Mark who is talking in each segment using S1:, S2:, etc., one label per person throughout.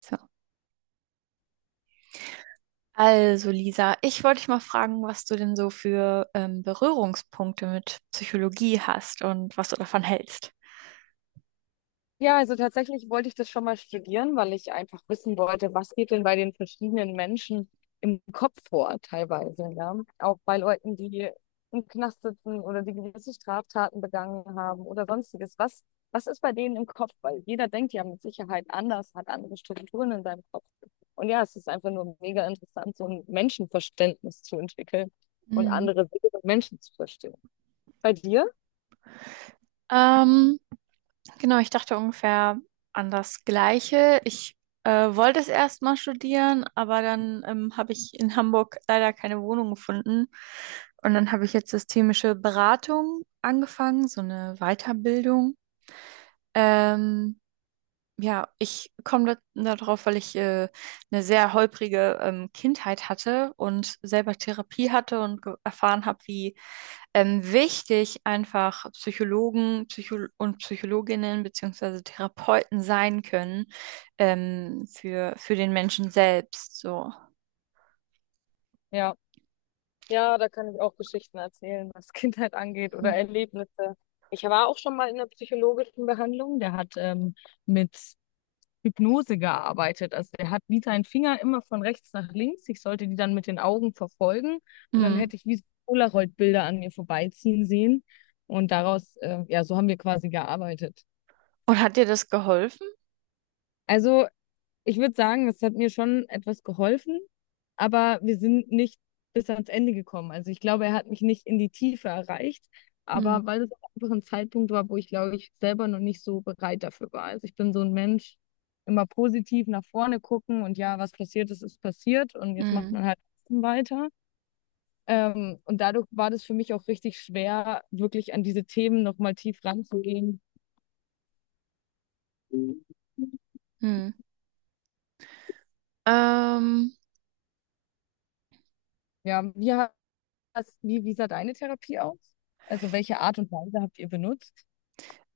S1: So. Also, Lisa, ich wollte dich mal fragen, was du denn so für Berührungspunkte mit Psychologie hast und was du davon hältst.
S2: Ja, also tatsächlich wollte ich das schon mal studieren, weil ich einfach wissen wollte, was geht denn bei den verschiedenen Menschen im Kopf vor, teilweise, ja. Auch bei Leuten, die im Knast sitzen oder die gewisse Straftaten begangen haben oder sonstiges. Was ist bei denen im Kopf? Weil jeder denkt ja mit Sicherheit anders, hat andere Strukturen in seinem Kopf. Und ja, es ist einfach nur mega interessant, so ein Menschenverständnis zu entwickeln und
S1: Mhm.
S2: andere Wege von Menschen zu verstehen. Bei dir?
S1: Ähm, genau, ich dachte ungefähr an das Gleiche. Ich wollte es erst mal studieren, aber dann habe ich in Hamburg leider keine Wohnung gefunden. Und dann habe ich jetzt systemische Beratung angefangen, so eine Weiterbildung. Ähm, Ja, ich darauf, weil ich eine sehr holprige Kindheit hatte und selber Therapie hatte und erfahren habe, wie wichtig einfach Psychologen Psycho und Psychologinnen beziehungsweise Therapeuten sein können, für den Menschen selbst. So.
S2: Ja. Ja, da kann ich auch Geschichten erzählen, was Kindheit angeht oder
S1: Mhm.
S2: Erlebnisse. Ich war auch schon mal in der psychologischen Behandlung. Der hat mit Hypnose gearbeitet. Also der hat wie seinen Finger immer von rechts nach links. Ich sollte die dann mit den Augen verfolgen und dann
S1: Mhm.
S2: hätte ich wie so Polaroid-Bilder an mir vorbeiziehen sehen. Und daraus, ja, so haben wir quasi gearbeitet.
S1: Und hat dir das geholfen?
S2: Also, ich würde sagen, es hat mir schon etwas geholfen, aber wir sind nicht bis ans Ende gekommen. Also ich glaube, er hat mich nicht in die Tiefe erreicht,
S1: Mhm.
S2: aber weil es auch einfach ein Zeitpunkt war, wo ich, glaube ich, selber noch nicht so bereit dafür war. Also ich bin so ein Mensch, immer positiv nach vorne gucken und ja, was passiert ist, ist passiert und jetzt macht
S1: Mhm.
S2: man halt trotzdem weiter. Und dadurch war das für mich auch richtig schwer, wirklich an diese Themen nochmal tief ranzugehen.
S1: Mhm. Ähm,
S2: Ja, wir wie sah deine Therapie aus? Also welche Art und Weise habt ihr benutzt?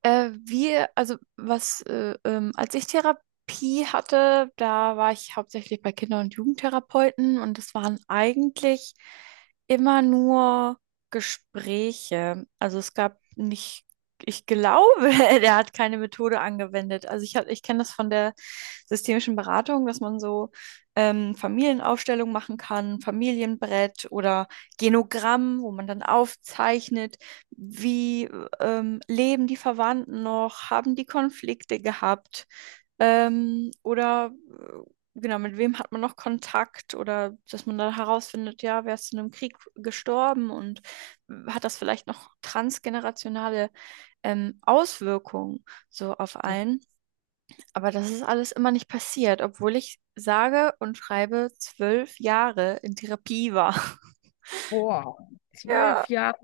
S1: Wir, als ich Therapie hatte, da war ich hauptsächlich bei Kinder- und Jugendtherapeuten, und es waren eigentlich immer nur Gespräche. Also es gab nicht, ich glaube, der hat keine Methode angewendet. Also ich kenne das von der systemischen Beratung, dass man so Familienaufstellung machen kann, Familienbrett oder Genogramm, wo man dann aufzeichnet, wie leben die Verwandten noch, haben die Konflikte gehabt, oder genau, mit wem hat man noch Kontakt, oder dass man dann herausfindet, ja, wer ist in einem Krieg gestorben und hat das vielleicht noch transgenerationale Auswirkungen so auf einen. Aber das ist alles immer nicht passiert, obwohl ich sage und schreibe zwölf Jahre in Therapie war.
S2: Boah,
S1: Ja,
S2: 12 Jahre,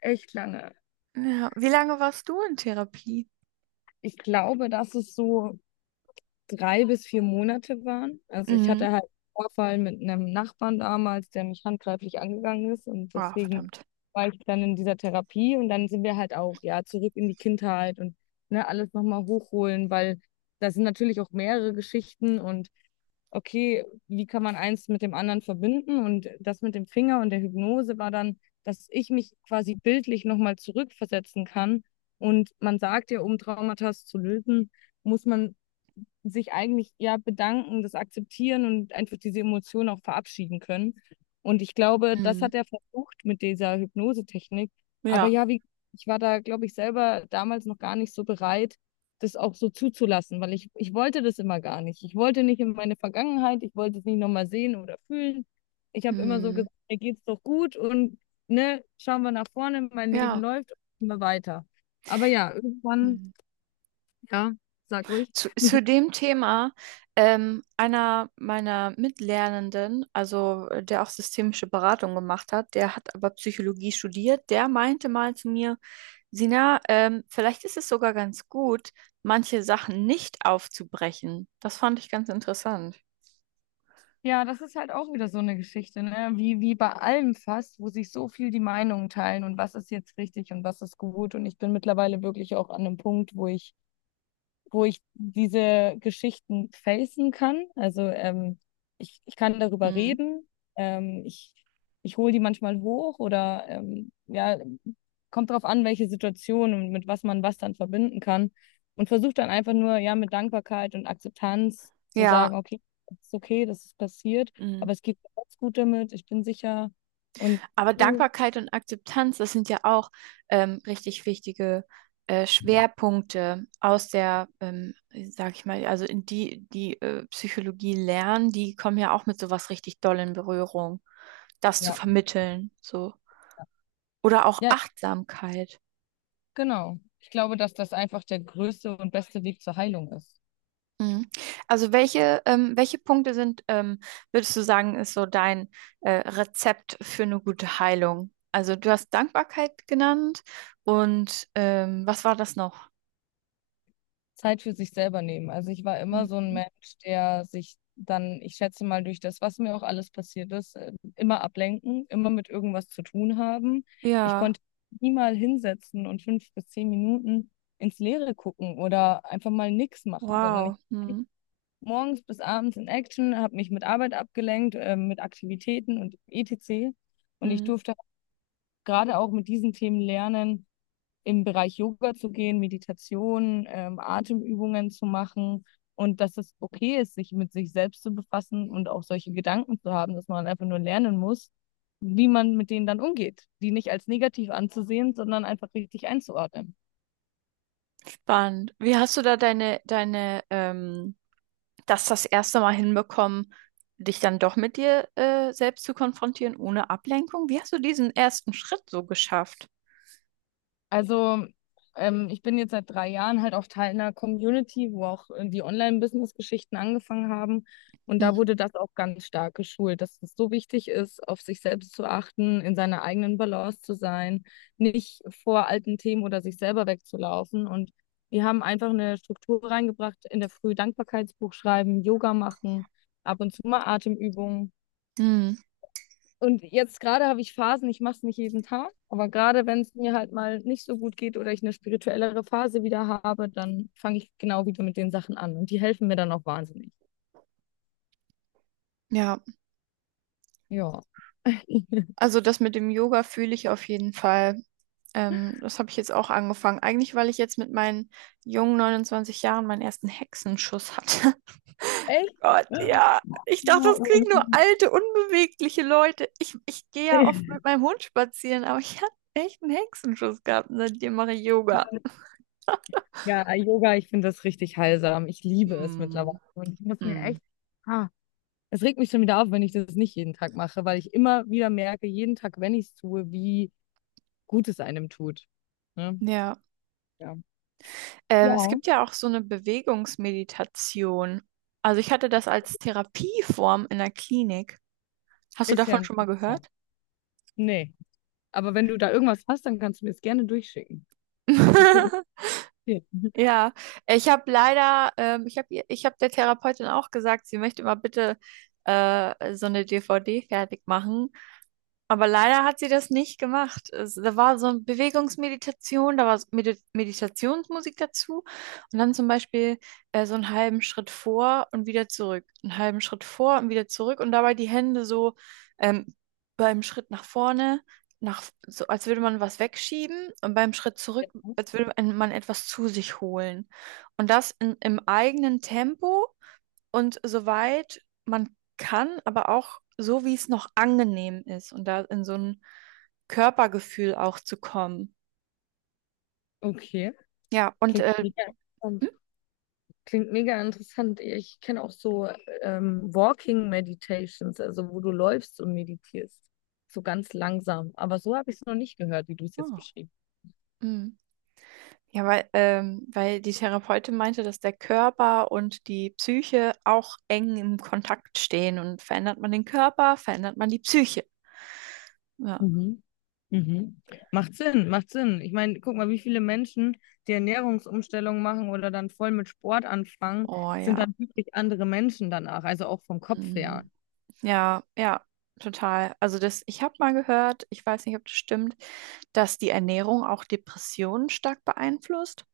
S2: echt lange.
S1: ja. Wie lange warst du in Therapie?
S2: Ich glaube, das ist so 3 bis 4 Monate waren. Also ich
S1: Mhm.
S2: hatte halt einen Vorfall mit einem Nachbarn damals, der mich handgreiflich angegangen ist und
S1: Ah,
S2: deswegen
S1: verdammt.
S2: war ich dann in dieser Therapie und dann sind wir halt auch ja zurück in die Kindheit und ne, alles nochmal hochholen, weil das sind natürlich auch mehrere Geschichten und okay, wie kann man eins mit dem anderen verbinden? Und das mit dem Finger und der Hypnose war dann, dass ich mich quasi bildlich nochmal zurückversetzen kann. Und man sagt ja, um Traumata zu lösen, muss man sich eigentlich ja bedanken, das akzeptieren und einfach diese Emotionen auch verabschieden können. Und ich glaube, das
S1: Mhm.
S2: hat er versucht mit dieser Hypnosetechnik. Aber
S1: Ja.
S2: ja, wie, ich war da, glaube ich, selber damals noch gar nicht so bereit, das auch so zuzulassen, weil ich wollte das immer gar nicht. Ich wollte nicht in meine Vergangenheit, ich wollte es nicht nochmal sehen oder fühlen. Ich habe immer so
S1: Hm.
S2: gesagt, mir geht's doch gut und ne, schauen wir nach vorne, mein Leben
S1: Ja.
S2: läuft immer weiter. Aber ja, irgendwann,
S1: Hm.
S2: ja, sag ruhig.
S1: Zu dem Thema, einer meiner Mitlernenden, der auch systemische Beratung gemacht hat, der hat aber Psychologie studiert, der meinte mal zu mir: Sina, vielleicht ist es sogar ganz gut, manche Sachen nicht aufzubrechen. Das fand ich ganz interessant.
S2: Ja, das ist halt auch wieder so eine Geschichte, ne? Wie bei allem fast, wo sich so viel die Meinungen teilen und was ist jetzt richtig und was ist gut. Und ich bin mittlerweile wirklich auch an einem Punkt, wo ich diese Geschichten facen kann. Also ich kann darüber
S1: Hm.
S2: reden. Ähm, ich ich hole die manchmal hoch oder ja, kommt drauf an, welche Situation und mit was man was dann verbinden kann. Und versuche dann einfach nur, ja, mit Dankbarkeit und Akzeptanz zu
S1: Ja,
S2: sagen, okay, es ist okay, das ist passiert,
S1: hm.
S2: aber es geht mir ganz gut damit, ich bin sicher. Und
S1: Aber
S2: so,
S1: Dankbarkeit und Akzeptanz, das sind ja auch richtig wichtige Schwerpunkte aus der sag ich mal, also in die, die Psychologie lernen, die kommen ja auch mit sowas richtig doll in Berührung, das zu
S2: ja,
S1: vermitteln, so. Oder auch
S2: ja,
S1: Achtsamkeit.
S2: genau. Ich glaube, dass das einfach der größte und beste Weg zur Heilung ist.
S1: Mhm. Also welche, welche Punkte sind, würdest du sagen, ist so dein Rezept für eine gute Heilung? Also du hast Dankbarkeit genannt, und was war das noch?
S2: Zeit für sich selber nehmen. Also ich war immer so ein
S1: Mhm.
S2: Mensch, der sich dann, ich schätze mal, durch das, was mir auch alles passiert ist, immer ablenken, immer mit irgendwas zu tun haben. Ich
S1: Ja,
S2: konnte nie mal hinsetzen und 5 bis 10 Minuten ins Leere gucken oder einfach mal nichts machen, sondern ich
S1: wow.
S2: war
S1: Hm.
S2: morgens bis abends in Action, habe mich mit Arbeit abgelenkt, mit Aktivitäten und etc. Und ich
S1: Hm.
S2: durfte gerade auch mit diesen Themen lernen, im Bereich Yoga zu gehen, Meditation, Atemübungen zu machen und dass es okay ist, sich mit sich selbst zu befassen und auch solche Gedanken zu haben, dass man einfach nur lernen muss, wie man mit denen dann umgeht, die nicht als negativ anzusehen, sondern einfach richtig einzuordnen.
S1: Spannend. Wie hast du da deine das erste Mal hinbekommen, dich dann doch mit dir selbst zu konfrontieren, ohne Ablenkung? Wie hast du diesen ersten Schritt so geschafft?
S2: Also, ich bin jetzt seit 3 Jahren halt auch Teil einer Community, wo auch die Online-Business-Geschichten angefangen haben. Und
S1: Mhm.
S2: da wurde das auch ganz stark geschult, dass es so wichtig ist, auf sich selbst zu achten, in seiner eigenen Balance zu sein, nicht vor alten Themen oder sich selber wegzulaufen. Und wir haben einfach eine Struktur reingebracht, in der Früh Dankbarkeitsbuch schreiben, Yoga machen, ab und zu mal Atemübungen.
S1: Hm.
S2: Und jetzt gerade habe ich Phasen, ich mache es nicht jeden Tag, aber gerade wenn es mir halt mal nicht so gut geht oder ich eine spirituellere Phase wieder habe, dann fange ich genau wieder mit den Sachen an. Und die helfen mir dann auch wahnsinnig.
S1: Ja,
S2: Ja.
S1: also das mit dem Yoga fühle ich auf jeden Fall. Das habe ich jetzt auch angefangen. Eigentlich, weil ich jetzt mit meinen jungen 29 Jahren meinen ersten Hexenschuss hatte.
S2: Echt?
S1: Gott, ja. Ich dachte,
S2: Ja,
S1: das kriegen nur alte, unbewegliche Leute. Ich gehe ja oft mit meinem Hund spazieren, aber ich habe echt einen Hexenschuss gehabt, und seitdem mache ich Yoga.
S2: ja, Yoga, ich finde das richtig heilsam. Ich liebe es mittlerweile.
S1: Hm.
S2: Und ich muss mir
S1: Hm.
S2: echt, ah, es regt mich schon wieder auf, wenn ich das nicht jeden Tag mache, weil ich immer wieder merke, jeden Tag, wenn ich es tue, wie gut es einem tut. Ne?
S1: Ja,
S2: Ja. Ja.
S1: es gibt ja auch so eine Bewegungsmeditation. Also ich hatte das als Therapieform in der Klinik. Hast du
S2: Ist ja
S1: davon schon mal
S2: interessant.
S1: gehört?
S2: Nee. Aber wenn du da irgendwas hast, dann kannst du mir es gerne durchschicken. Das würde mich interessieren.
S1: Ja, ich habe leider, ich hab der Therapeutin auch gesagt, sie möchte mal bitte so eine DVD fertig machen. Aber leider hat sie das nicht gemacht. Es, da war so eine Bewegungsmeditation, da war so Meditationsmusik dazu, und dann zum Beispiel so einen halben Schritt vor und wieder zurück, einen halben Schritt vor und wieder zurück, und dabei die Hände so, ähm, beim Schritt nach vorne, nach, so als würde man was wegschieben, und beim Schritt zurück,
S2: Ja.
S1: als würde man etwas zu sich holen. Und das im eigenen Tempo und soweit man kann, aber auch so, wie es noch angenehm ist, und da in so ein Körpergefühl auch zu kommen.
S2: Okay.
S1: Ja, und
S2: Klingt mega
S1: hm?
S2: interessant. Klingt mega interessant. Ich kenne auch so Walking Meditations, also wo du läufst und meditierst. So ganz langsam. Aber so habe ich es noch nicht gehört, wie du es jetzt
S1: Oh.
S2: beschrieben
S1: Mm. Ja, weil, weil die Therapeutin meinte, dass der Körper und die Psyche auch eng im Kontakt stehen, und verändert man den Körper, verändert man die Psyche. Ja.
S2: hast. Mhm. Macht Sinn, macht Sinn. Ich meine, guck mal, wie viele Menschen die Ernährungsumstellung machen oder dann voll mit Sport anfangen,
S1: Oh
S2: sind
S1: ja.
S2: dann wirklich andere Menschen danach, also auch vom Kopf
S1: Mm.
S2: her.
S1: Ja, ja, total. Also das, ich habe mal gehört, ich weiß nicht, ob das stimmt, dass die Ernährung auch Depressionen stark beeinflusst.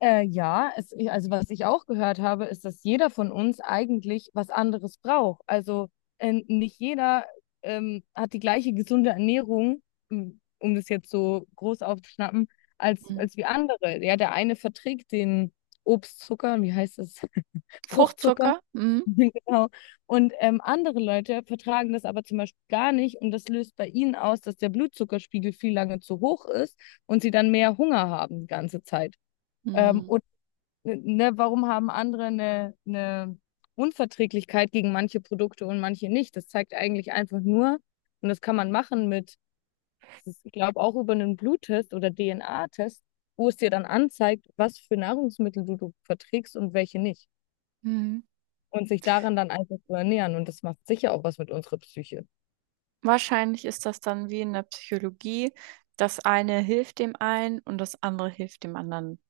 S2: Ja, es, also was ich auch gehört habe, ist, dass jeder von uns eigentlich was anderes braucht. Also nicht jeder hat die gleiche gesunde Ernährung, um das jetzt so groß aufzuschnappen, als,
S1: Mhm.
S2: als wie andere. Ja, der eine verträgt den Obstzucker, wie heißt es? Fruchtzucker.
S1: Fruchtzucker. Mhm.
S2: Genau. Und andere Leute vertragen das aber zum Beispiel gar nicht und das löst bei ihnen aus, dass der Blutzuckerspiegel viel lange zu hoch ist und sie dann mehr Hunger haben die ganze Zeit. Ähm,
S1: Mhm.
S2: ne, warum haben andere eine Unverträglichkeit gegen manche Produkte und manche nicht? Das zeigt eigentlich einfach nur, und das kann man machen mit, das ist, ich glaube, auch über einen Bluttest oder DNA-Test, wo es dir dann anzeigt, was für Nahrungsmittel du verträgst und welche nicht.
S1: Mhm.
S2: Und sich daran dann einfach zu ernähren. Und das macht sicher auch was mit unserer Psyche.
S1: Wahrscheinlich ist das dann wie in der Psychologie: Das eine hilft dem einen und das andere hilft dem anderen.